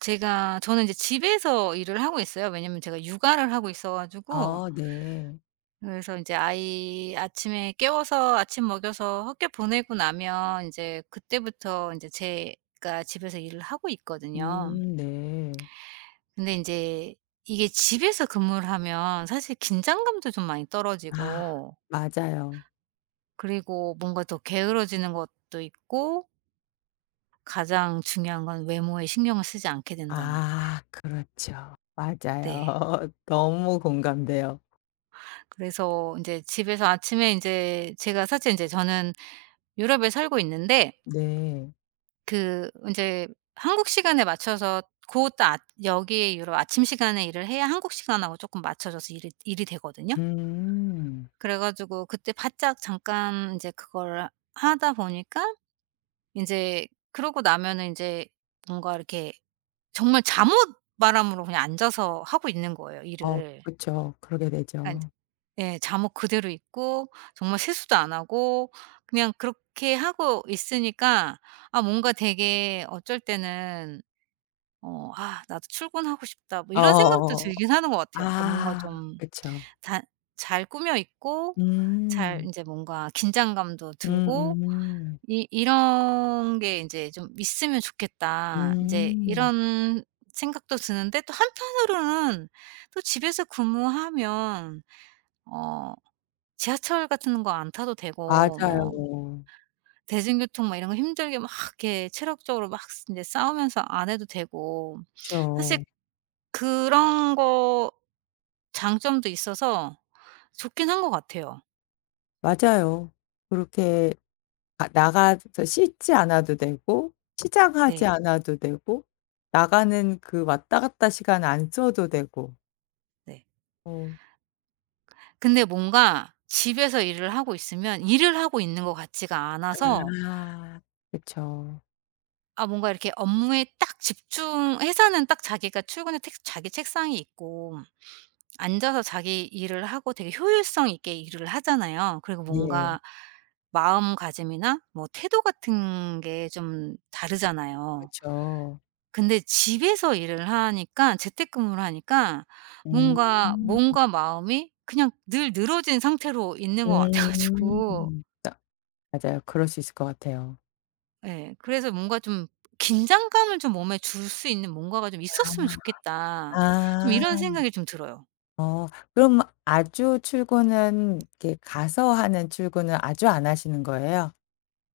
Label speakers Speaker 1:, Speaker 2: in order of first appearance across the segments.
Speaker 1: 제가 저는 이제 집에서 일을 하고 있어요. 왜냐면 제가 육아를 하고 있어 가지고,
Speaker 2: 아, 네.
Speaker 1: 그래서 이제 아이 아침에 깨워서 아침 먹여서 학교 보내고 나면, 이제 그때부터 이제 제가 집에서 일을 하고 있거든요.
Speaker 2: 음, 네.
Speaker 1: 근데 이제 이게 집에서 근무를 하면, 사실 긴장감도 좀 많이
Speaker 2: 아,
Speaker 1: 떨어지고,
Speaker 2: 맞아요.
Speaker 1: 그리고 뭔가 더 게으러지는 것도 있고, 가장 중요한 건 외모에 신경을 쓰지 않게 된다는 거예요.
Speaker 2: 아, 그렇죠. 맞아요.
Speaker 1: 네.
Speaker 2: 너무 공감돼요.
Speaker 1: 그래서 이제 집에서 아침에 이제 제가 사실 이제 저는 유럽에 살고 있는데,
Speaker 2: 네.
Speaker 1: 그 이제 한국 시간에 맞춰서, 곧또 아 여기에 유럽 아침 시간에 일을 해야 한국 시간하고 조금 맞춰져서 일이 되거든요.
Speaker 2: 음.
Speaker 1: 그래 가지고 그때 바짝 잠깐 이제 그걸 하다 보니까, 이제 그러고 나면은 이제 뭔가 이렇게 정말 잠옷 바람으로 그냥 앉아서 하고 있는 거예요
Speaker 2: 어,
Speaker 1: 일을.
Speaker 2: 그쵸. 그러게
Speaker 1: 그러니까
Speaker 2: 되죠.
Speaker 1: 예. 잠옷 그대로 입고, 정말 세수도 안 하고 그냥 그렇게 하고 있으니까, 아 뭔가 되게 어쩔 때는 '아 나도 출근하고 싶다.' 뭐 이런 생각도
Speaker 2: 어.
Speaker 1: 들긴 하는 것 같아요. 그러니까 뭔가
Speaker 2: 아,
Speaker 1: 좀
Speaker 2: 그쵸.
Speaker 1: 다 잘 꾸며 입고, 잘
Speaker 2: 음.
Speaker 1: 이제 뭔가 긴장감도
Speaker 2: 음,
Speaker 1: 들고, 이 '이런 게 이제 좀 있으면
Speaker 2: 음.
Speaker 1: 좋겠다.' 이제 이런 생각도 드는데, 또 한편으로는 또 집에서 근무하면 어 지하철 같은 거 안 타도 되고, 뭐
Speaker 2: 맞아요.
Speaker 1: 대중교통 막 이런 거 힘들게 막 이렇게 체력적으로 막 인제 싸우면서 안 해도 되고, 사실
Speaker 2: 그쵸.
Speaker 1: 그런 거 장점도 있어서 좋긴 한 것 같아요.
Speaker 2: 맞아요. 그렇게 아, 나가서 씻지 않아도 되고 치장하지
Speaker 1: 네.
Speaker 2: 않아도 되고 나가는 그 왔다 갔다 시간 안 써도 되고.
Speaker 1: 네.
Speaker 2: 어.
Speaker 1: 근데 뭔가 집에서 일을 하고 있으면 일을 하고 있는 것 같지가 않아서,
Speaker 2: 아. 그쵸.
Speaker 1: 아 뭔가 이렇게 업무에 딱 집중, 회사는 딱 자기가 출근해 택 자기 책상이 있고 앉아서 자기 일을 하고 되게 효율성 있게 일을 하잖아요. 그리고
Speaker 2: 네.
Speaker 1: 뭔가 마음가짐이나 뭐 태도 같은 게 좀 다르잖아요.
Speaker 2: 그쵸.
Speaker 1: 근데 집에서 일을 하니까, 재택근무를 하니까,
Speaker 2: 음.
Speaker 1: 뭔가 몸과 마음이 그냥 늘 늘어진 상태로 있는 것 같아 가지고.
Speaker 2: 음. 딱 맞아요. 그럴 수 있을 것 같아요.
Speaker 1: 예, 그래서 뭔가 좀 '긴장감을 좀 몸에 줄 수 있는 뭔가가 좀 있었으면
Speaker 2: 아.
Speaker 1: 좋겠다.' 좀
Speaker 2: 아.
Speaker 1: 이런 생각이 좀 들어요.
Speaker 2: 어, 그럼 아주 출근은 이렇게 가서 하는 출근은 아주 안 하시는 거예요?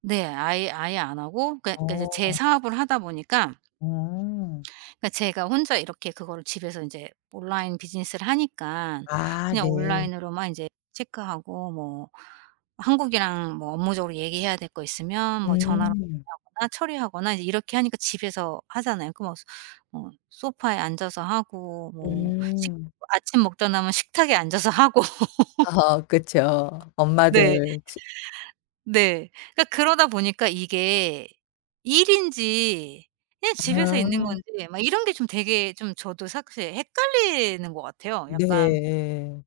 Speaker 1: 네. 아예 안 하고. 그러니까 이제 제
Speaker 2: 어.
Speaker 1: 사업을 하다 보니까,
Speaker 2: 음.
Speaker 1: 그러니까 제가 혼자 이렇게 그거를 집에서 인제 온라인 비즈니스를 하니까,
Speaker 2: 아,
Speaker 1: 그냥
Speaker 2: 네.
Speaker 1: 온라인으로만 인제 체크하고, 뭐 한국이랑 뭐 업무적으로 얘기해야 될 거 있으면 뭐 전화로
Speaker 2: 음.
Speaker 1: 하거나 처리하거나, 이제 이렇게 하니까 집에서 하잖아요. 그 뭐 소파에 앉아서 하고, 뭐 식
Speaker 2: 음.
Speaker 1: 아침 먹다 남은 식탁에 앉아서 하고,
Speaker 2: 아, 그쵸.
Speaker 1: 네.
Speaker 2: 엄마들 지
Speaker 1: 네. 그러니까 그러다 보니까, 이게 일인지 그냥
Speaker 2: 아.
Speaker 1: 집에서 있는 건지 막 이런 게 좀 되게 좀 저도 사실 헷갈리는 것 같아요, 약간.
Speaker 2: 네.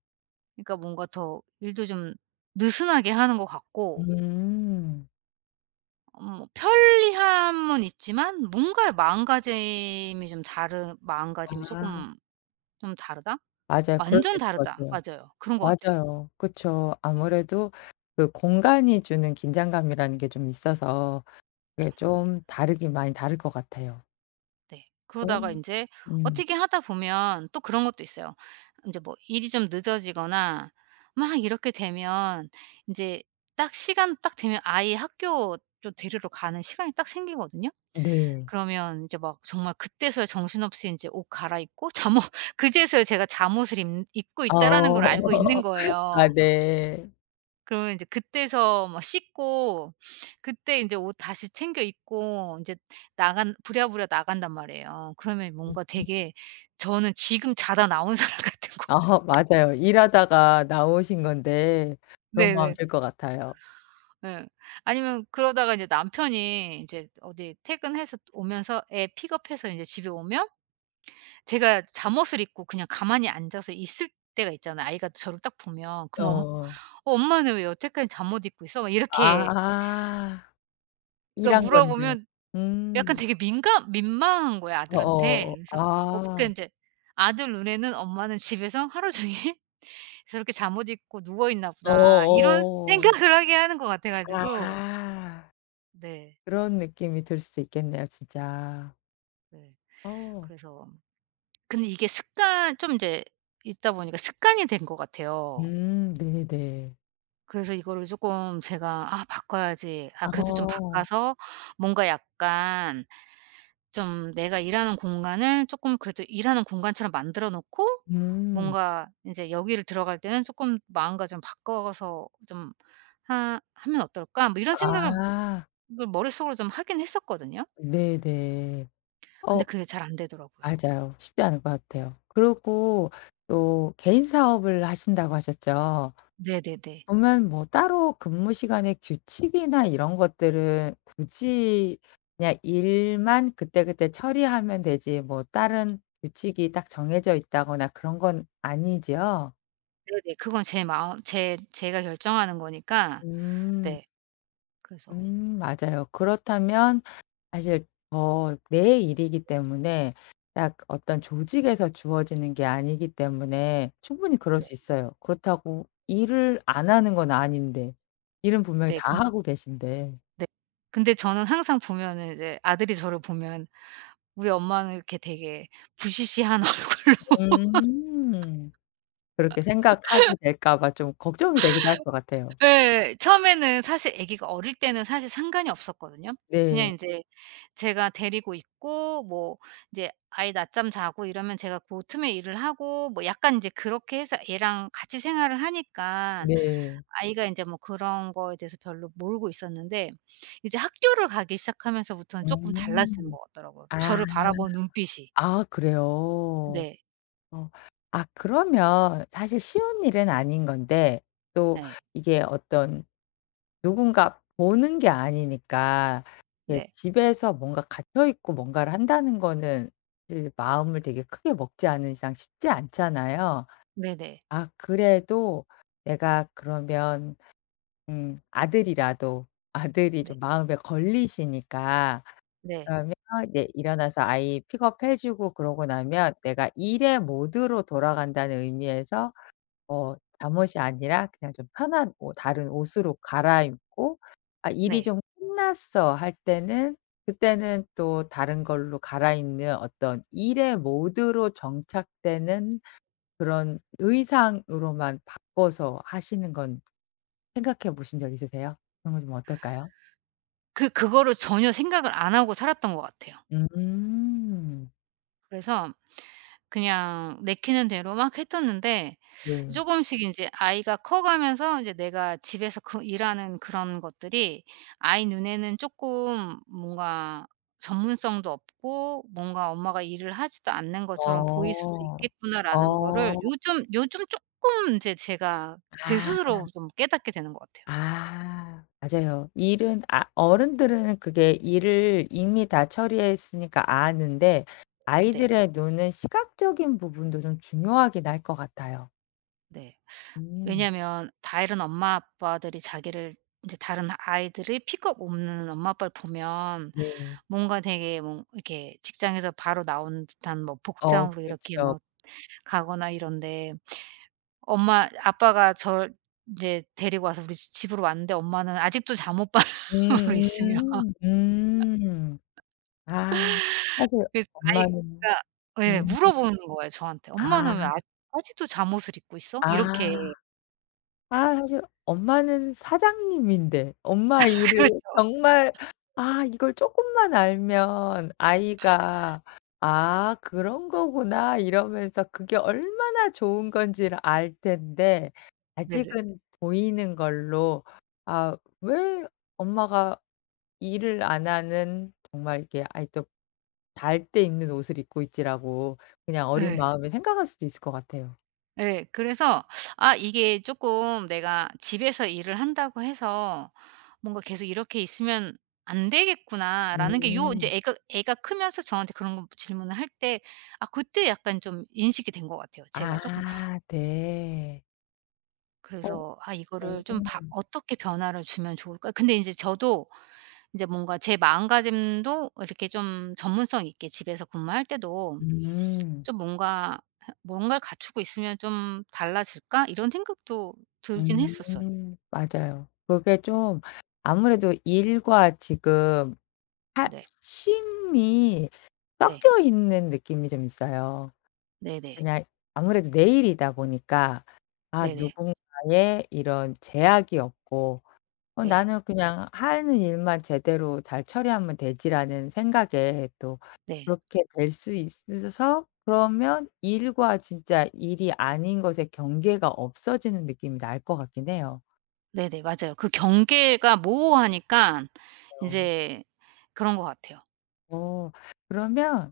Speaker 1: 그러니까 뭔가 더 일도 좀 느슨하게 하는 것 같고,
Speaker 2: 음.
Speaker 1: 편리함은 있지만 뭔가 마음가짐이
Speaker 2: 아.
Speaker 1: 쪼끔 좀 다르다?
Speaker 2: 맞아요. 그럴 수
Speaker 1: 완전
Speaker 2: 있을 것
Speaker 1: 다르다.
Speaker 2: 같아요.
Speaker 1: 맞아요. 그런 것 같아요.
Speaker 2: 맞아요. 그쵸. 아무래도 그 공간이 주는 긴장감이라는 게 좀 있어서 그게 좀 다르긴 많이 다를 것 같아요.
Speaker 1: 네.
Speaker 2: 어.
Speaker 1: 그러다가 인제
Speaker 2: 음.
Speaker 1: 어떻게 하다 보면 또 그런 것도 있어요. 인제 뭐 일이 좀 늦어지거나 막 이렇게 되면, 인제 딱 시간 딱 되면 아이 학교 좀 데리러 가는 시간이 딱 생기거든요.
Speaker 2: 네.
Speaker 1: 그러면 인제 막 정말 그때서야 정신없이 인제 옷 갈아입고, 잠옷 그제서야 제가 '잠옷을 입 입고
Speaker 2: 어.
Speaker 1: 있다.'라는 걸 알고 있는
Speaker 2: 아,
Speaker 1: 거예요.
Speaker 2: 네.
Speaker 1: 그러면 이제 그때서 막 씻고 그때 이제 옷 다시 챙겨 입고 이제 나간 부랴부랴 나간단 말이에요. 그러면 뭔가 되게 저는 지금 자다 나온 사람 같은 거.
Speaker 2: 아, 맞아요. 일하다가 나오신 건데 그런 마음
Speaker 1: 네네.
Speaker 2: 들 것 같아요.
Speaker 1: 예. 아니면 그러다가 이제 남편이 인제 어디 퇴근해서 오면서 애 픽업해서 인제 집에 오면, 제가 잠옷을 입고 그냥 가만히 앉아서 있을 때가 있잖아요. 아이가 저를 딱 보면, 그럼 엄
Speaker 2: 어.
Speaker 1: 엄마는 왜 여태까지 잠옷 입고 있어?" 막 이렇게
Speaker 2: 아.
Speaker 1: 그러니까
Speaker 2: 일한 건데.
Speaker 1: 물어보면, 약간
Speaker 2: 음.
Speaker 1: 되게 민감 민망한 거야, 아들한테.
Speaker 2: 어어.
Speaker 1: 그래서 그러니까
Speaker 2: 아.
Speaker 1: 인제 아들 눈에는 '엄마는 집에서 하루 종일 저렇게 잠옷 입고 누워 있나 보다.' 이런
Speaker 2: 어어.
Speaker 1: 생각을 하게 하는 것 같아 가지고.
Speaker 2: 아.
Speaker 1: 네.
Speaker 2: 그런 느낌이 들 수 있겠네요, 진짜.
Speaker 1: 네.
Speaker 2: 어.
Speaker 1: 그래서, 근데 이게 습관 좀 인제 있다 보니까 습관이 된 것 같아요.
Speaker 2: 음, 네네.
Speaker 1: 그래서 이거를 쪼끔 제가 '아 바꿔야지.' 아 그래도 좀
Speaker 2: 어.
Speaker 1: 바꿔서, 뭔가 약간 좀 내가 일하는 공간을 조금 그래도 일하는 공간처럼 만들어 놓고,
Speaker 2: 음.
Speaker 1: 뭔가 인제 여기를 들어갈 때는 쪼끔 '마음가짐 바꿔서 좀 하 하면 어떨까?' 뭐 이런 생각을
Speaker 2: 아.
Speaker 1: 을 머릿속으로 좀 하긴 했었거든요.
Speaker 2: 네네.
Speaker 1: 근데
Speaker 2: 어,
Speaker 1: 그게 잘 안 되더라고요.
Speaker 2: 맞아요. 쉽지 않을 것 같아요. 그리고 또 개인 사업을 하신다고 하셨죠?
Speaker 1: 네네네.
Speaker 2: 그러면 뭐 따로 근무 시간의 규칙이나 이런 것들은 굳이 그냥 일만 그때그때 처리하면 되지 뭐 다른 규칙이 딱 정해져 있다거나 그런 건 아니지요?
Speaker 1: 네네. 그건 제 마음 제 제가 결정하는 거니까.
Speaker 2: 음.
Speaker 1: 네. 그래서.
Speaker 2: 음, 맞아요. 그렇다면 사실 더 내 일이기 때문에 딱 어떤 조직에서 주어지는 게 아니기 때문에 충분히 그럴
Speaker 1: 네.
Speaker 2: 수 있어요. 그렇다고 일을 안 하는 건 아닌데. 일은 분명히
Speaker 1: 네
Speaker 2: 다
Speaker 1: 근
Speaker 2: 하고 계신데.
Speaker 1: 네. 근데 저는 항상 보면은, 이제 아들이 저를 보면 우리 엄마는 이렇게 되게 부시시한 얼굴로.
Speaker 2: 음. 그렇게 생각하게 될까 봐 좀 걱정이 되기도 할 것 같아요.
Speaker 1: 예. 처음에는 사실 아기가 어릴 때는 사실 상관이 없었거든요. 그냥
Speaker 2: 네.
Speaker 1: 인제 제가 데리고 있고 뭐 이제 아이 낮잠 자고 이러면 제가 고 틈에 일을 하고 뭐 약간 인제 그렇게 해서 얘랑 같이 생활을 하니깐,
Speaker 2: 네.
Speaker 1: 아이가 인제 뭐 그런 거에 대해서 별로 모르고 있었는데, 이제 학교를 가기 시작하면서부터는 쪼끔 달라지는
Speaker 2: 음.
Speaker 1: 것 같더라고요,
Speaker 2: 아.
Speaker 1: 저를 바라보는 눈빛이.
Speaker 2: 아, 그래요?
Speaker 1: 네.
Speaker 2: 어. 아, 그러면 사실 쉬운 일은 아닌 건데 또
Speaker 1: 네.
Speaker 2: 이게 어떤 누군가 보는 게 아니니까 이게
Speaker 1: 네.
Speaker 2: 집에서 뭔가 갇혀 있고 뭔가를 한다는 거는 사실 마음을 되게 크게 먹지 않은 이상 쉽지 않잖아요.
Speaker 1: 네네.
Speaker 2: 아, 그래도 내가 그러면 음, 아들이라도 아들이
Speaker 1: 네.
Speaker 2: 좀 마음에 걸리시니까
Speaker 1: 네.
Speaker 2: 그러면 이제 일어나서 아이 픽업해 주고 그러고 나면 내가 일의 모드로 돌아간다는 의미에서 어, 잠옷이 아니라 그냥 좀 편한 옷 다른 옷으로 갈아입고 '아, 일이
Speaker 1: 네.
Speaker 2: 좀 끝났어.' 할 때는 그때는 또 다른 걸로 갈아입는 어떤 일의 모드로 정착되는 그런 의상으로만 바꿔서 하시는 건 생각해 보신 적 있으세요? 그런 거 좀 어떨까요?
Speaker 1: 그거를 전혀 생각을 안 하고 살았던 것 같아요.
Speaker 2: 음.
Speaker 1: 그래서 그냥 내키는 대로 막 했었는데,
Speaker 2: 네.
Speaker 1: 조금씩 인제 아이가 커가면서 이제 내가 집에서 그 일하는 그런 것들이 아이 눈에는 쪼끔 뭔가 전문성도 없고 뭔가 '엄마가 일을 하지도 않는 것처럼 보일
Speaker 2: 어.
Speaker 1: 수도 있겠구나.'라는 거를
Speaker 2: 어.
Speaker 1: 요즘 요즘 쪼끔 인제 제가 제
Speaker 2: 아.
Speaker 1: 스스로 좀 깨닫게 되는 것 같아요.
Speaker 2: 아. 맞아요. 일은 아, 어른들은 그게 일을 이미 다 처리했으니까 아는데
Speaker 1: 네.
Speaker 2: 아이들의 눈은 시각적인 부분도 좀 중요하긴 할 것 같아요.
Speaker 1: 네.
Speaker 2: 음.
Speaker 1: 왜냐면 다른 엄마 아빠들이 자기를 이제 다른 아이들이, 픽업 없는 엄마 아빠를 보면
Speaker 2: 네.
Speaker 1: 뭔가 되게 뭐 이렇게 직장에서 바로 나온 듯한 뭐
Speaker 2: 어,
Speaker 1: 복장으로 이렇게
Speaker 2: 그쵸.
Speaker 1: 막 가거나 이런데, 엄마 아빠가 저를 제 데리고 와서 우리 집으로 왔는데 엄마는 아직도 잠옷 바람으로 있으며.
Speaker 2: 음음. 음. 아. 사실
Speaker 1: 그래서
Speaker 2: 엄마는
Speaker 1: 아이가, 예,
Speaker 2: 음.
Speaker 1: 물어보는 거예요 저한테.
Speaker 2: 아.
Speaker 1: "엄마는 왜 아직도 잠옷을 입고 있어?" 이렇게.
Speaker 2: 아. 아, 사실 엄마는 사장님인데 엄마 일을
Speaker 1: 그렇죠.
Speaker 2: 정말 아, 이걸 쪼끔만 알면 아이가 '아, 그런 거구나.' 이러면서 그게 얼마나 좋은 건지를 알 텐데
Speaker 1: 네네.
Speaker 2: 아직은 보이는 걸로 '아, 왜 엄마가 일을 안 하는 정말 이렇게 아이 또 닿을 때 입는 옷을 입고 있지.'라고 그냥 어린
Speaker 1: 예.
Speaker 2: 마음에 생각할 수도 있을 것 같아요.
Speaker 1: 예. 그래서 아 이게 조금 내가 집에서 일을 한다고 해서 뭔가 계속 이렇게 있으면 안 되겠구나라는 게, 요 이제
Speaker 2: 음.
Speaker 1: 애가 크면서 저한테 그런 거 질문을 할 때, 아 그때 약간 좀 인식이 된 것 같아요 제가 조금.
Speaker 2: 아, 네. 어, 어.
Speaker 1: 그래서 '아 이거를 좀 바
Speaker 2: 음.
Speaker 1: 어떻게 변화를 주면 좋을까?' 근데 이제 저도 이제 뭔가 제 마음가짐도 이렇게 좀 전문성 있게 집에서 근무할 때도
Speaker 2: 음.
Speaker 1: 좀 뭔가 '뭔가를 갖추고 있으면 좀 달라질까?' 이런 생각도 들긴 했었어요.
Speaker 2: 음. 맞아요. 그게 좀 아무래도 일과 지금 하
Speaker 1: 네.
Speaker 2: 쉼이
Speaker 1: 네.
Speaker 2: 섞여 있는 느낌이 좀 있어요.
Speaker 1: 네네.
Speaker 2: 그냥 아무래도 내일이다 보니까 아,
Speaker 1: 네네.
Speaker 2: 누군가의 이런 제약이 없고 어,
Speaker 1: 네.
Speaker 2: 나는 그냥 하는 일만 제대로 잘 처리하면 되지라는 생각에 또
Speaker 1: 네.
Speaker 2: 그렇게 될 수 있어서 그러면 일과 진짜 일이 아닌 것의 경계가 없어지는 느낌이 날 것 같긴 해요.
Speaker 1: 네네. 맞아요. 그 경계가 모호하니까
Speaker 2: 그
Speaker 1: 인제 그런 것 같아요.
Speaker 2: 어 그러면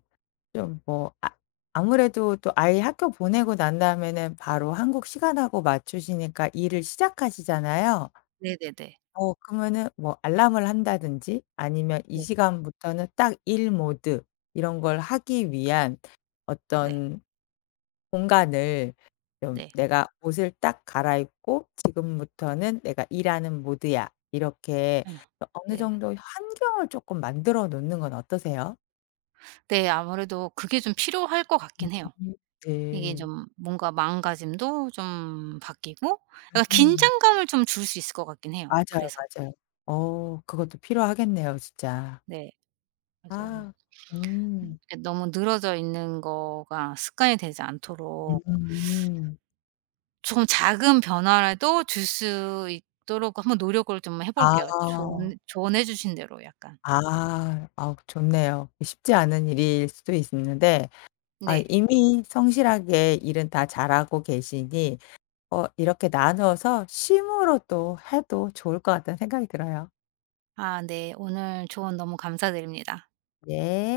Speaker 2: 좀 뭐 아, 아무래도 또 아이 학교 보내고 난 다음에는 바로 한국 시간하고 맞추시니까 일을 시작하시잖아요.
Speaker 1: 네네네. 네.
Speaker 2: 어, 그러면은 뭐 알람을 한다든지 아니면 이
Speaker 1: 네.
Speaker 2: 시간부터는 딱 일 모드 이런 걸 하기 위한
Speaker 1: 네.
Speaker 2: 어떤 공간을 좀
Speaker 1: 네,
Speaker 2: 내가 옷을 딱 갈아입고 '지금부터는 내가 일하는 모드야.' 이렇게
Speaker 1: 네,
Speaker 2: 어느
Speaker 1: 네네. 네.
Speaker 2: 정도 환경을 쪼끔 만들어 놓는 건 어떠세요?
Speaker 1: 네, 아무래도 그게 좀 필요할 것
Speaker 2: 음.
Speaker 1: 같긴 해요. 이게
Speaker 2: 네.
Speaker 1: 좀 뭔가 마음가짐도 좀 바뀌고, 약간
Speaker 2: 음.
Speaker 1: 긴장감을 좀 줄 수 있을 것 같긴 해요.
Speaker 2: 맞아요,
Speaker 1: 그래서.
Speaker 2: 맞아요. 어, 그것도 필요하겠네요, 진짜.
Speaker 1: 네. 그래서
Speaker 2: 아. 음.
Speaker 1: 이렇게 너무 늘어져 있는 거가 습관이 되지
Speaker 2: 음.
Speaker 1: 않도록,
Speaker 2: 음.
Speaker 1: 조금 작은 변화라도 줄 수 있도록 한번 노력을 좀 해 볼게요,
Speaker 2: 아.
Speaker 1: 조언해 주신 대로, 약간.
Speaker 2: 아. 아우, 좋네요. 쉽지 않은 일일 수도 있는데 아,
Speaker 1: 네.
Speaker 2: 이미 성실하게 일은 다 잘하고 계시니 어, 이렇게 나누어서 쉼으로 또 해도 좋을 것 같다는 생각이 들어요.
Speaker 1: 아 네. 오늘 조언 너무 감사드립니다.
Speaker 2: 네.